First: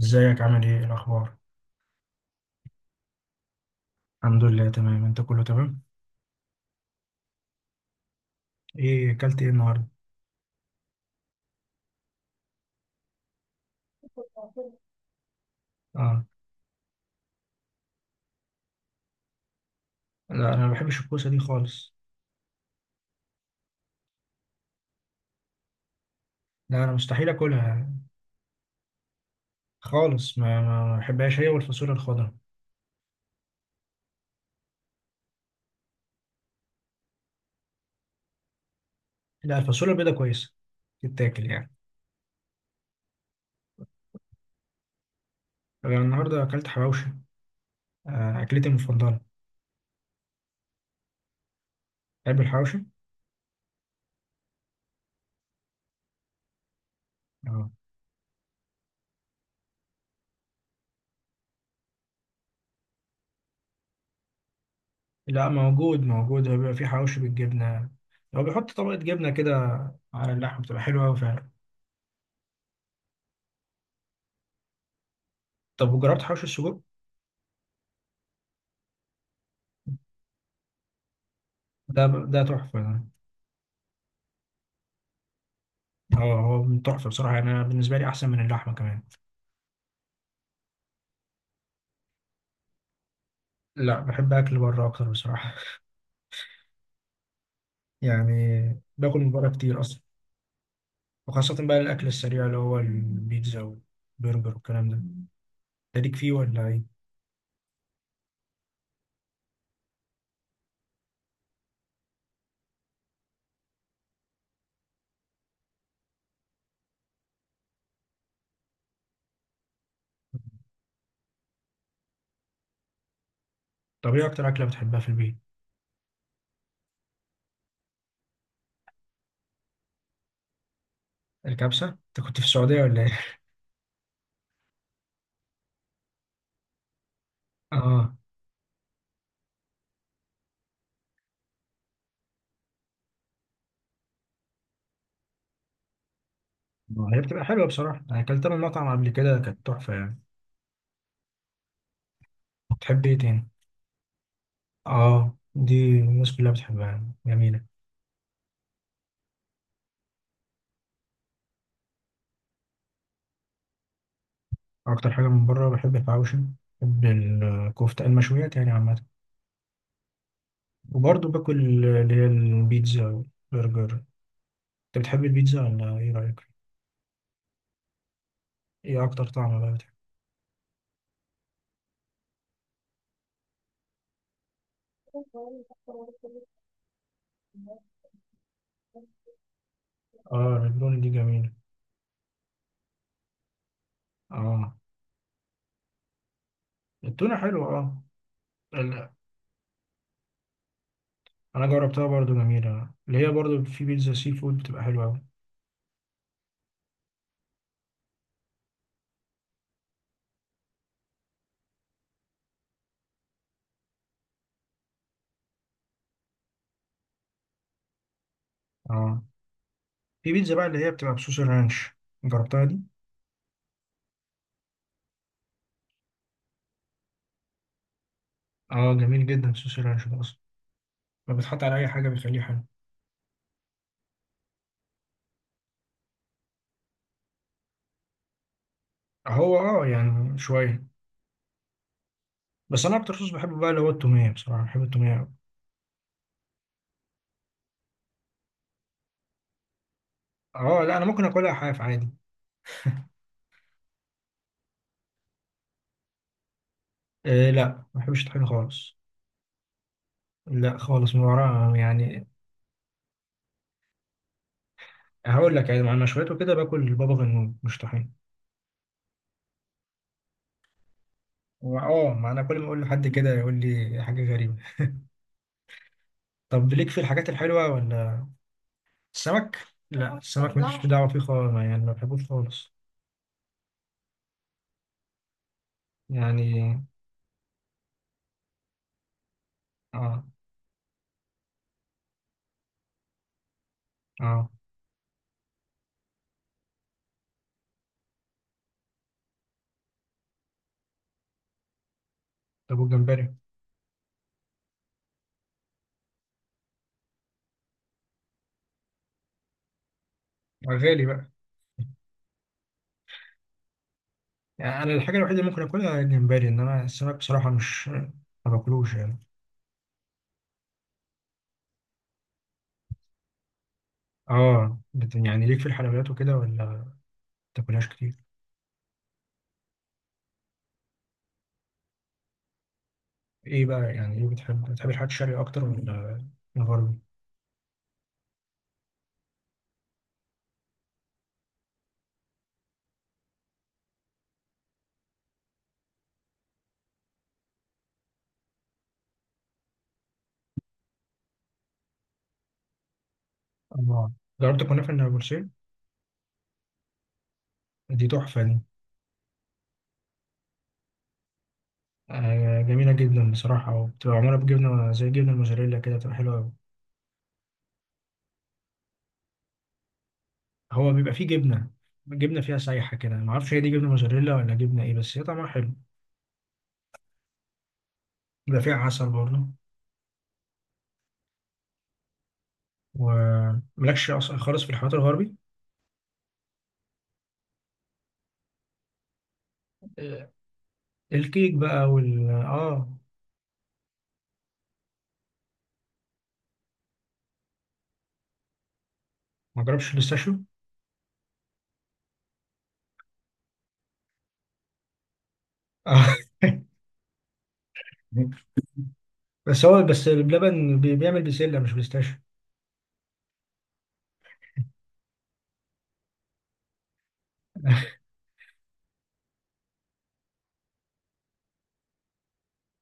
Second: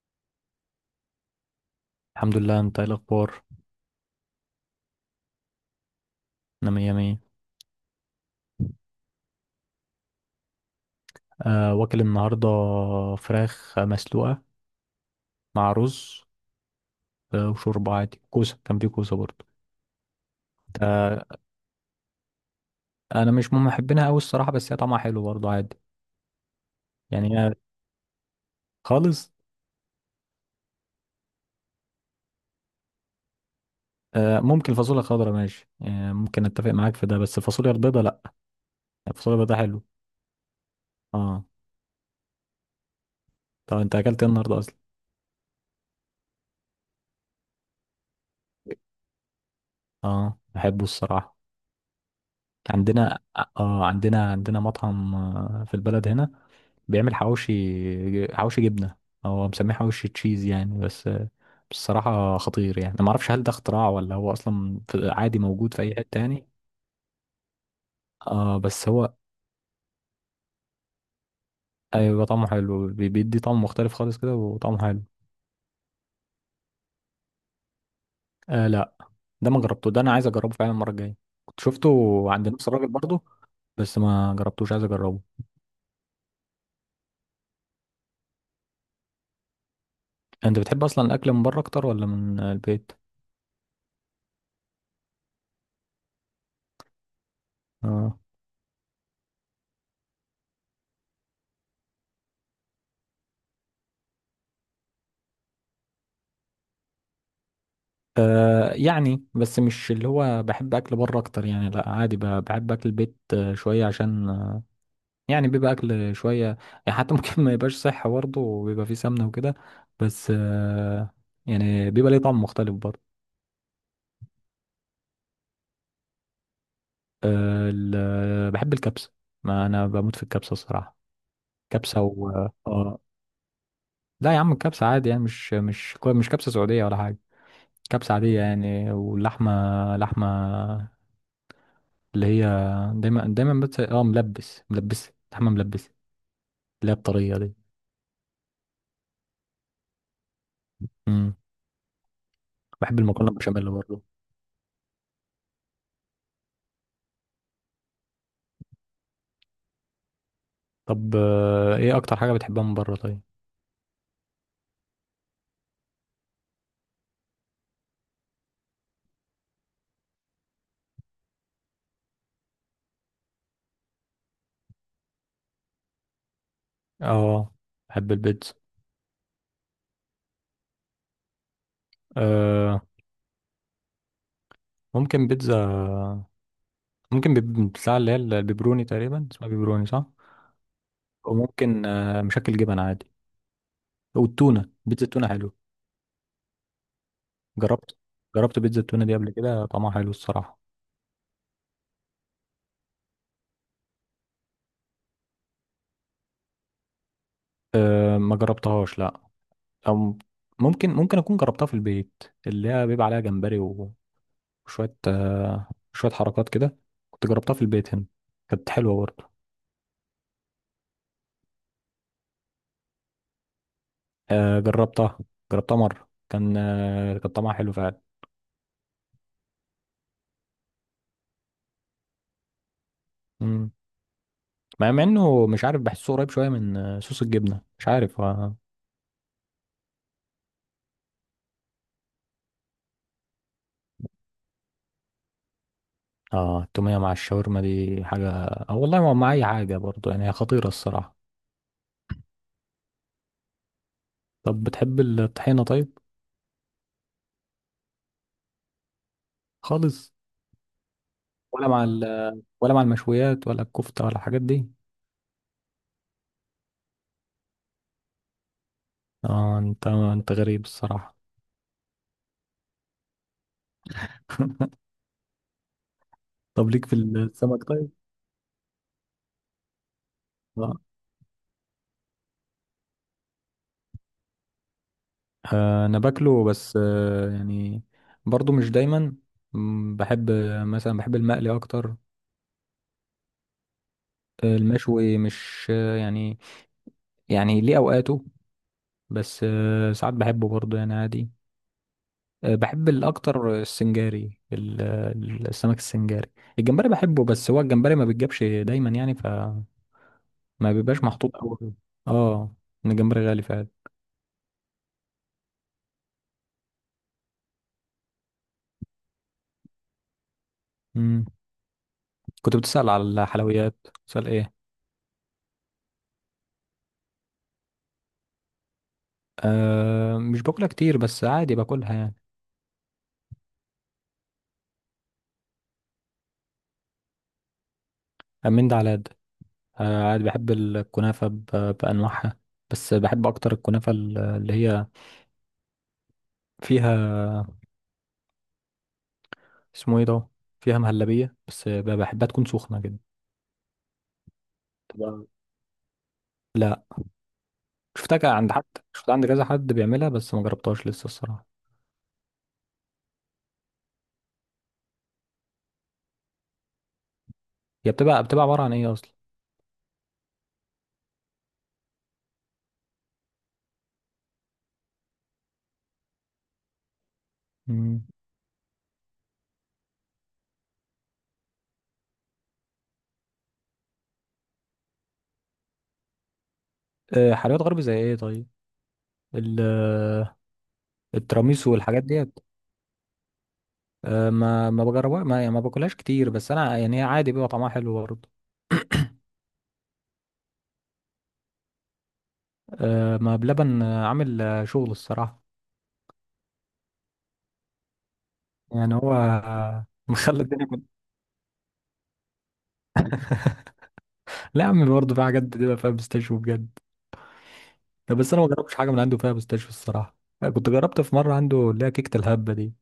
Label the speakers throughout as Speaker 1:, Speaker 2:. Speaker 1: ازيك، عامل ايه؟ إيه الاخبار؟
Speaker 2: الحمد لله، انت ايه الاخبار؟
Speaker 1: الحمد لله تمام. انت كله تمام؟
Speaker 2: انا مية مية.
Speaker 1: ايه اكلت ايه النهارده؟
Speaker 2: أه، واكل النهارده فراخ مسلوقه مع رز،
Speaker 1: اه.
Speaker 2: وشوربه عادي. كان في كوسه برضه.
Speaker 1: لا انا ما بحبش
Speaker 2: أه.
Speaker 1: الكوسه دي خالص.
Speaker 2: انا مش من محبينها قوي الصراحه، بس هي طعمها حلو برضه عادي.
Speaker 1: لا انا مستحيل
Speaker 2: يعني هي
Speaker 1: اكلها
Speaker 2: خالص.
Speaker 1: خالص. ما بحبهاش هي والفاصوليا الخضراء.
Speaker 2: أه، ممكن فاصوليا خضراء ماشي، يعني ممكن اتفق معاك في ده، بس الفاصوليا البيضاء لا. الفاصوليا البيضاء
Speaker 1: لا
Speaker 2: حلو.
Speaker 1: الفاصوليا البيضاء كويسه،
Speaker 2: اه،
Speaker 1: تتاكل يعني.
Speaker 2: طب انت اكلت ايه النهارده اصلا؟
Speaker 1: انا النهارده اكلت حواوشي. آه اكلتي المفضله.
Speaker 2: اه، بحبه الصراحه.
Speaker 1: تحب الحواوشي؟
Speaker 2: عندنا. اه، عندنا مطعم في البلد هنا بيعمل
Speaker 1: اه.
Speaker 2: حواوشي حواوشي جبنة. هو مسميه حواوشي تشيز يعني، بس بصراحة خطير. يعني ما اعرفش هل ده اختراع ولا هو اصلا عادي
Speaker 1: لا
Speaker 2: موجود في اي
Speaker 1: موجود،
Speaker 2: حتة تاني.
Speaker 1: هو بيبقى فيه حواوشي بالجبنه. هو
Speaker 2: اه
Speaker 1: بيحط
Speaker 2: بس
Speaker 1: طبقه
Speaker 2: هو
Speaker 1: جبنه كده على اللحم، بتبقى حلوه قوي فعلا.
Speaker 2: ايوه، طعمه حلو. بيدي طعم مختلف خالص كده، وطعمه حلو.
Speaker 1: طب وجربت حواوشي السجق؟
Speaker 2: آه لا، ده ما جربته. ده انا عايز اجربه فعلا المرة الجاية. كنت
Speaker 1: ده
Speaker 2: شفته
Speaker 1: ده
Speaker 2: عند نفس
Speaker 1: تحفه
Speaker 2: الراجل
Speaker 1: ده.
Speaker 2: برضه، بس ما جربتوش، عايز اجربه.
Speaker 1: هو من تحفة بصراحة، يعني أنا بالنسبة لي أحسن من اللحمة كمان.
Speaker 2: انت بتحب اصلا الاكل من بره اكتر ولا من البيت؟
Speaker 1: لا بحب أكل بره أكتر بصراحة.
Speaker 2: آه.
Speaker 1: يعني باكل من بره كتير أصلا، وخاصة بقى الأكل السريع اللي هو البيتزا والبرجر والكلام ده. أنت ليك فيه ولا إيه؟
Speaker 2: آه، يعني بس مش اللي هو بحب اكل بره اكتر. يعني لا، عادي، بحب اكل البيت شويه، عشان يعني بيبقى اكل شويه. يعني حتى ممكن ما يبقاش صحي برضه وبيبقى فيه سمنه وكده. بس يعني بيبقى ليه طعم مختلف برضه.
Speaker 1: طب إيه أكتر أكلة بتحبها في البيت؟
Speaker 2: آه، بحب الكبسه. ما انا بموت في الكبسه الصراحه.
Speaker 1: الكبسة؟
Speaker 2: كبسه
Speaker 1: أنت
Speaker 2: و،
Speaker 1: كنت في السعودية
Speaker 2: آه،
Speaker 1: ولا إيه؟
Speaker 2: لا يا عم، الكبسه عادي يعني، مش كبسه سعوديه ولا حاجه. كبسه
Speaker 1: آه.
Speaker 2: عاديه يعني، واللحمه، لحمه اللي هي دايما دايما، بس اه، ملبس لحمة ملبس، اللي هي
Speaker 1: ما هي
Speaker 2: الطرية
Speaker 1: بتبقى
Speaker 2: دي.
Speaker 1: حلوة بصراحة، أنا أكلتها من مطعم قبل كده كانت تحفة يعني.
Speaker 2: امم بحب
Speaker 1: بتحب إيه
Speaker 2: المكرونة
Speaker 1: تاني؟
Speaker 2: بشاميل برضه.
Speaker 1: آه دي الناس كلها بتحبها، جميلة.
Speaker 2: طب، ايه اكتر حاجة بتحبها من بره طيب؟
Speaker 1: أكتر حاجة من بره بحب الحواوشي، بحب الكفتة، المشويات يعني عامة، وبرضه باكل اللي هي البيتزا، برجر. انت بتحب البيتزا ولا ايه رأيك؟
Speaker 2: اه، بحب البيتزا.
Speaker 1: ايه اكتر طعم بقى بتحب؟
Speaker 2: آه، ممكن بيتزا، ممكن بتاع اللي هي البيبروني تقريبا، اسمها بيبروني صح؟
Speaker 1: اه الريبروني دي جميلة.
Speaker 2: وممكن مشكل جبن عادي. والتونة،
Speaker 1: اه
Speaker 2: بيتزا التونة حلو.
Speaker 1: التونة حلوة
Speaker 2: جربت
Speaker 1: اه.
Speaker 2: جربت بيتزا التونة
Speaker 1: ال-
Speaker 2: دي قبل كده، طعمها حلو الصراحة.
Speaker 1: انا جربتها برضه، جميلة، اللي هي برضه في بيتزا سي فود بتبقى حلوة اوي.
Speaker 2: آه، ما جربتهاش لا. او ممكن اكون جربتها في البيت، اللي هي بيبقى عليها جمبري وشوية شوية حركات كده. كنت جربتها في البيت هنا، كانت حلوة
Speaker 1: اه
Speaker 2: برضه.
Speaker 1: في بيتزا بقى اللي هي بتبقى بصوص الرانش، جربتها دي؟
Speaker 2: آه، جربتها. جربتها مرة، كان طعمها حلو فعلا.
Speaker 1: اه جميل جدا صوص الرانش ده اصلا، ما بتحط على اي حاجة بيخليه حلو.
Speaker 2: مم. مع انه مش عارف، بحسه قريب شوية من صوص الجبنة، مش عارف. اه.
Speaker 1: هو اه يعني شوية، بس انا اكتر صوص بحبه بقى اللي هو التومية، بصراحة بحب التومية اوي.
Speaker 2: آه، التومية مع الشاورما دي حاجة، والله ما مع أي حاجة برضه، يعني هي خطيرة
Speaker 1: اه لا انا
Speaker 2: الصراحة.
Speaker 1: ممكن اكلها حاف عادي.
Speaker 2: طب بتحب الطحينة طيب؟
Speaker 1: إيه لا، ما بحبش الطحينة خالص.
Speaker 2: خالص.
Speaker 1: لا خالص، من
Speaker 2: ولا
Speaker 1: ورا
Speaker 2: مع ال...
Speaker 1: يعني.
Speaker 2: ولا مع المشويات ولا الكفتة ولا الحاجات دي.
Speaker 1: هقول لك، يعني مع المشويات وكده باكل بابا غنوج مش طحينة.
Speaker 2: اه، انت غريب الصراحة.
Speaker 1: ما انا كل ما اقول لحد كده يقول لي حاجة غريبة.
Speaker 2: طب
Speaker 1: طب
Speaker 2: ليك
Speaker 1: ليك
Speaker 2: في
Speaker 1: في الحاجات
Speaker 2: السمك
Speaker 1: الحلوة
Speaker 2: طيب؟
Speaker 1: ولا؟ السمك؟ لا السمك
Speaker 2: آه.
Speaker 1: ماليش دعوة فيه خالص، يعني ما بحبوش خالص
Speaker 2: آه، انا باكله،
Speaker 1: يعني.
Speaker 2: بس يعني برضو مش دايما.
Speaker 1: اه
Speaker 2: بحب مثلا، بحب المقلي اكتر.
Speaker 1: اه.
Speaker 2: المشوي مش يعني، يعني ليه اوقاته، بس ساعات بحبه برضو يعني عادي.
Speaker 1: طب
Speaker 2: بحب
Speaker 1: والجمبري؟
Speaker 2: الاكتر السنجاري، السمك السنجاري. الجمبري بحبه، بس هو الجمبري ما بيتجابش دايما يعني، فما
Speaker 1: آه،
Speaker 2: بيبقاش
Speaker 1: غالي بقى
Speaker 2: محطوط قوي. اه، إن الجمبري غالي فعلا.
Speaker 1: يعني. انا الحاجه الوحيده اللي ممكن اكلها الجمبري، انما السمك بصراحه مش ما باكلوش يعني.
Speaker 2: مم. كنت بتسأل على الحلويات، بتسأل ايه؟
Speaker 1: اه يعني ليك في الحلويات وكده ولا ما بتاكلهاش كتير؟
Speaker 2: أه، مش باكلها كتير، بس عادي باكلها يعني.
Speaker 1: ايه بقى يعني، ايه بتحب؟ الحاجات الشرقي اكتر ولا الغربي؟
Speaker 2: من ده على ده. آه، عادي بحب الكنافة بأنواعها، بس بحب أكتر الكنافة اللي هي فيها، اسمه ايه ده، فيها مهلبية، بس بحبها تكون سخنة كده.
Speaker 1: الله. جربت الكنافه
Speaker 2: تبقى،
Speaker 1: النابلسية؟
Speaker 2: لا.
Speaker 1: دي
Speaker 2: شفتها
Speaker 1: تحفه
Speaker 2: عند
Speaker 1: دي.
Speaker 2: حد، شفتها عند كذا حد بيعملها، بس ما جربتهاش لسه الصراحة.
Speaker 1: آه جميله جدا بصراحه، وبتبقى معموله بجبنه زي الجبنه الموزاريلا كده، بتبقى حلوه أوي.
Speaker 2: هي بتبقى عبارة عن ايه أصلا؟
Speaker 1: هو بيبقى فيه جبنه، جبنه فيها سايحه كده، ما اعرفش هي دي جبنه موزاريلا ولا جبنه ايه، بس هي طعمها حلو.
Speaker 2: مم.
Speaker 1: بيبقى فيها عسل برضه. وملكش اصلا خالص في الحوارات الغربي؟
Speaker 2: آه، حلويات غرب زي ايه طيب؟ ال-
Speaker 1: آه،
Speaker 2: آه،
Speaker 1: الكيك
Speaker 2: التراميسو
Speaker 1: بقى
Speaker 2: والحاجات
Speaker 1: وال
Speaker 2: ديت.
Speaker 1: اه.
Speaker 2: آه، ما بجربها، ما يعني ما باكلهاش كتير، بس انا يعني هي عادي بيبقى طعمها حلو برضه.
Speaker 1: ما جربش الاستاشيو.
Speaker 2: آه، ما بلبن عامل شغل الصراحة. يعني هو
Speaker 1: بس هو بس
Speaker 2: مخلي الدنيا
Speaker 1: بلبن
Speaker 2: كل.
Speaker 1: بيعمل بسله مش بيستاشيو.
Speaker 2: لا يا عم، برضه في حاجات بتبقى فيها بيستاشيو بجد. لا، بس انا ما جربتش حاجه من عنده فيها بيستاشيو الصراحه. أنا كنت جربت في مره عنده اللي هي كيكه الهبه دي.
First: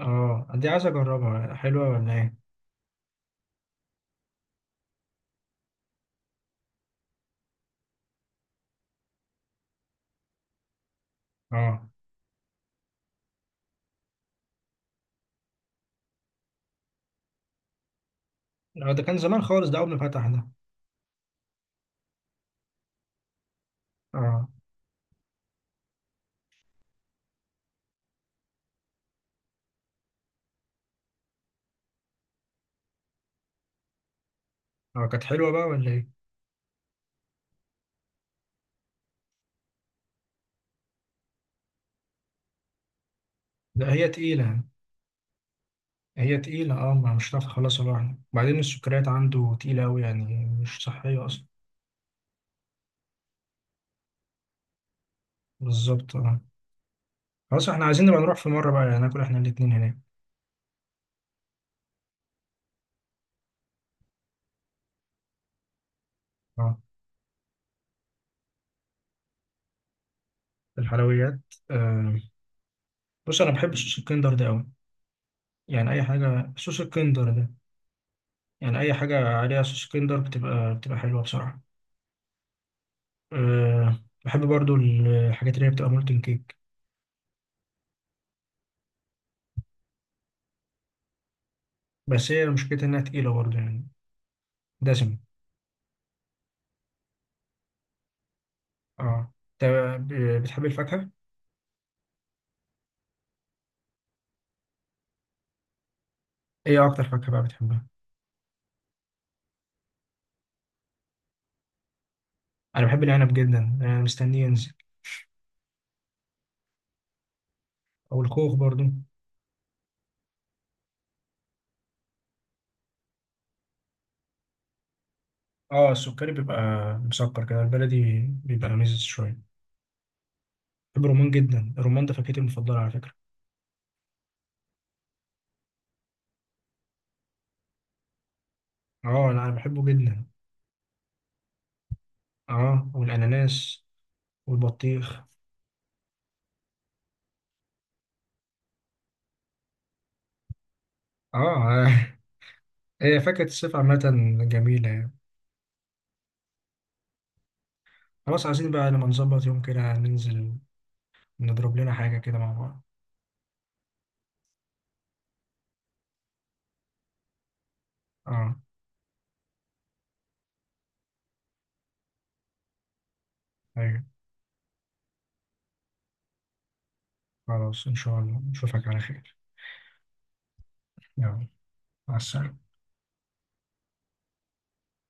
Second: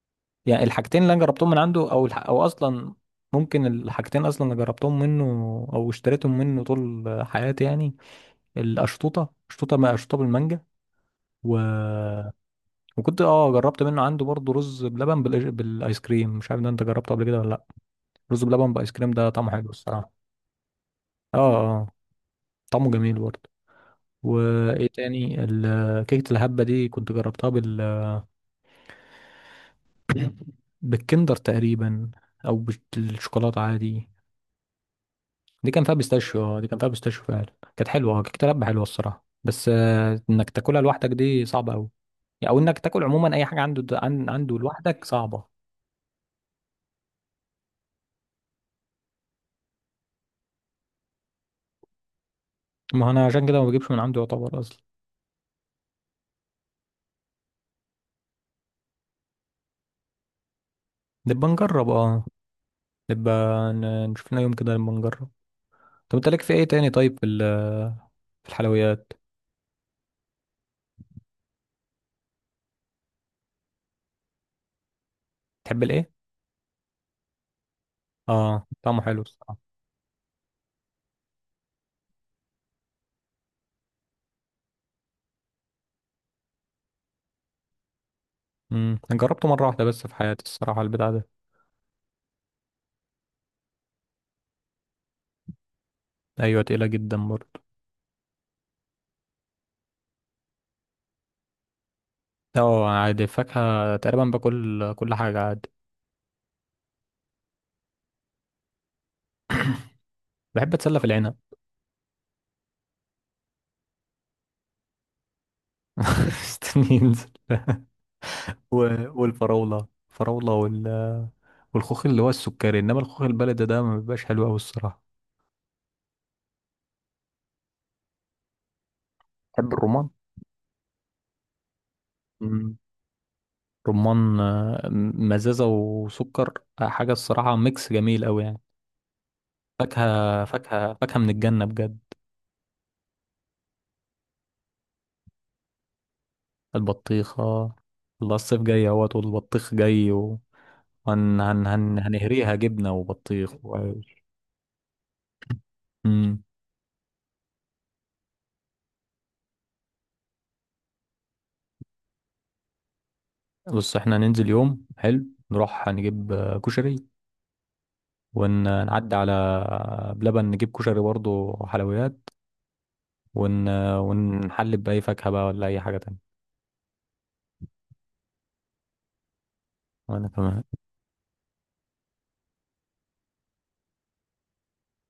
Speaker 1: اه
Speaker 2: يعني
Speaker 1: دي عايز
Speaker 2: الحاجتين اللي انا جربتهم
Speaker 1: اجربها،
Speaker 2: من
Speaker 1: حلوة
Speaker 2: عنده، او
Speaker 1: ولا
Speaker 2: الح،
Speaker 1: ايه؟
Speaker 2: او اصلا ممكن الحاجتين اصلا اللي جربتهم منه او اشتريتهم منه طول حياتي يعني، القشطوطه ما قشطوطه بالمانجا، و...
Speaker 1: اه
Speaker 2: وكنت اه، جربت منه عنده برضه رز بلبن بالايس كريم، مش عارف ده انت جربته قبل كده ولا لا. رز بلبن بايس
Speaker 1: لا، ده
Speaker 2: كريم
Speaker 1: كان
Speaker 2: ده
Speaker 1: زمان
Speaker 2: طعمه
Speaker 1: خالص،
Speaker 2: حلو
Speaker 1: ده اول ما
Speaker 2: الصراحه.
Speaker 1: فتح ده.
Speaker 2: اه. اه، طعمه جميل برضه.
Speaker 1: اه.
Speaker 2: وايه تاني؟ كيكة الهبة دي كنت جربتها بالكندر تقريبا، او بالشوكولاتة عادي.
Speaker 1: اه كانت حلوة بقى
Speaker 2: دي كان
Speaker 1: ولا
Speaker 2: فيها
Speaker 1: ايه؟
Speaker 2: بيستاشيو، اه، دي كان فيها بيستاشيو فعلا، كانت حلوة. اه، كيكة الهبة حلوة الصراحة، بس انك تاكلها لوحدك دي صعبة قوي، او انك تاكل عموما اي حاجة
Speaker 1: لا
Speaker 2: عنده
Speaker 1: هي
Speaker 2: عنده
Speaker 1: تقيلة،
Speaker 2: لوحدك صعبة.
Speaker 1: هي تقيلة اه، ما مش هتعرف تخلصها لوحدك، وبعدين السكريات عنده تقيلة اوي يعني، مش صحية اصلا.
Speaker 2: ما انا عشان كده ما بجيبش من عنده يعتبر اصلا.
Speaker 1: بالظبط اه. خلاص احنا عايزين نبقى نروح في مرة بقى، يعني ناكل احنا الاتنين هناك.
Speaker 2: نبقى نجرب، اه، نبقى، نشوف لنا يوم كده نبقى نجرب. طب انت ليك في ايه
Speaker 1: اه.
Speaker 2: تاني طيب؟ في الحلويات.
Speaker 1: الحلويات. آه. بص انا بحب صوص الكندر ده اوي،
Speaker 2: تحب
Speaker 1: يعني اي
Speaker 2: الايه؟
Speaker 1: حاجة صوص الكندر ده،
Speaker 2: اه،
Speaker 1: يعني اي
Speaker 2: طعمه حلو
Speaker 1: حاجة
Speaker 2: الصراحة.
Speaker 1: عليها صوص كندر بتبقى، بتبقى حلوة بصراحة. أه بحب برضو الحاجات اللي هي بتبقى مولتن كيك.
Speaker 2: أنا جربته مرة واحدة بس في حياتي الصراحة البتاع ده.
Speaker 1: بس هي مشكلتها انها تقيلة برضو يعني، دسمة.
Speaker 2: أيوة، تقيلة جدا برضه.
Speaker 1: اه. انت بتحب الفاكهة؟
Speaker 2: اه، عادي، فاكهة تقريبا باكل كل حاجة عادي.
Speaker 1: ايه اكتر فاكهة بقى بتحبها؟
Speaker 2: بحب أتسلى في العنب.
Speaker 1: انا بحب العنب جدا، انا مستنيه ينزل.
Speaker 2: استني ينزل.
Speaker 1: او الخوخ برضو.
Speaker 2: والفراولة والخوخ اللي هو السكري، إنما الخوخ البلدي ده ما بيبقاش حلو أوي الصراحة.
Speaker 1: اه السكري بيبقى مسكر كده، البلدي بيبقى مزز شوية.
Speaker 2: بحب الرمان.
Speaker 1: بحب الرمان جدا، الرمان ده فاكهتي المفضلة
Speaker 2: امم
Speaker 1: على فكرة.
Speaker 2: رمان، مزازة وسكر، حاجة الصراحة، ميكس جميل أوي يعني.
Speaker 1: اه لا انا بحبه جدا.
Speaker 2: فاكهة فاكهة فاكهة من الجنة بجد.
Speaker 1: اه والاناناس والبطيخ.
Speaker 2: البطيخة. الله، الصيف جاي اهوت، والبطيخ جاي. هن
Speaker 1: اه.
Speaker 2: هن هن هنهريها جبنة
Speaker 1: هي فاكهة
Speaker 2: وبطيخ
Speaker 1: الصيف عامة
Speaker 2: وعيش.
Speaker 1: جميلة يعني.
Speaker 2: امم.
Speaker 1: خلاص عايزين بقى لما نظبط يوم كده ننزل، نضرب لنا حاجة كده مع بعض.
Speaker 2: بص، احنا هننزل يوم حلو، نروح هنجيب كشري،
Speaker 1: اه
Speaker 2: ونعدي على بلبن نجيب كشري برضه وحلويات، ون...
Speaker 1: ايوه.
Speaker 2: ونحلب بأي فاكهة بقى ولا أي حاجة تانية.
Speaker 1: خلاص ان شاء الله نشوفك على خير.
Speaker 2: وأنا تمام.
Speaker 1: يلا، مع السلامة.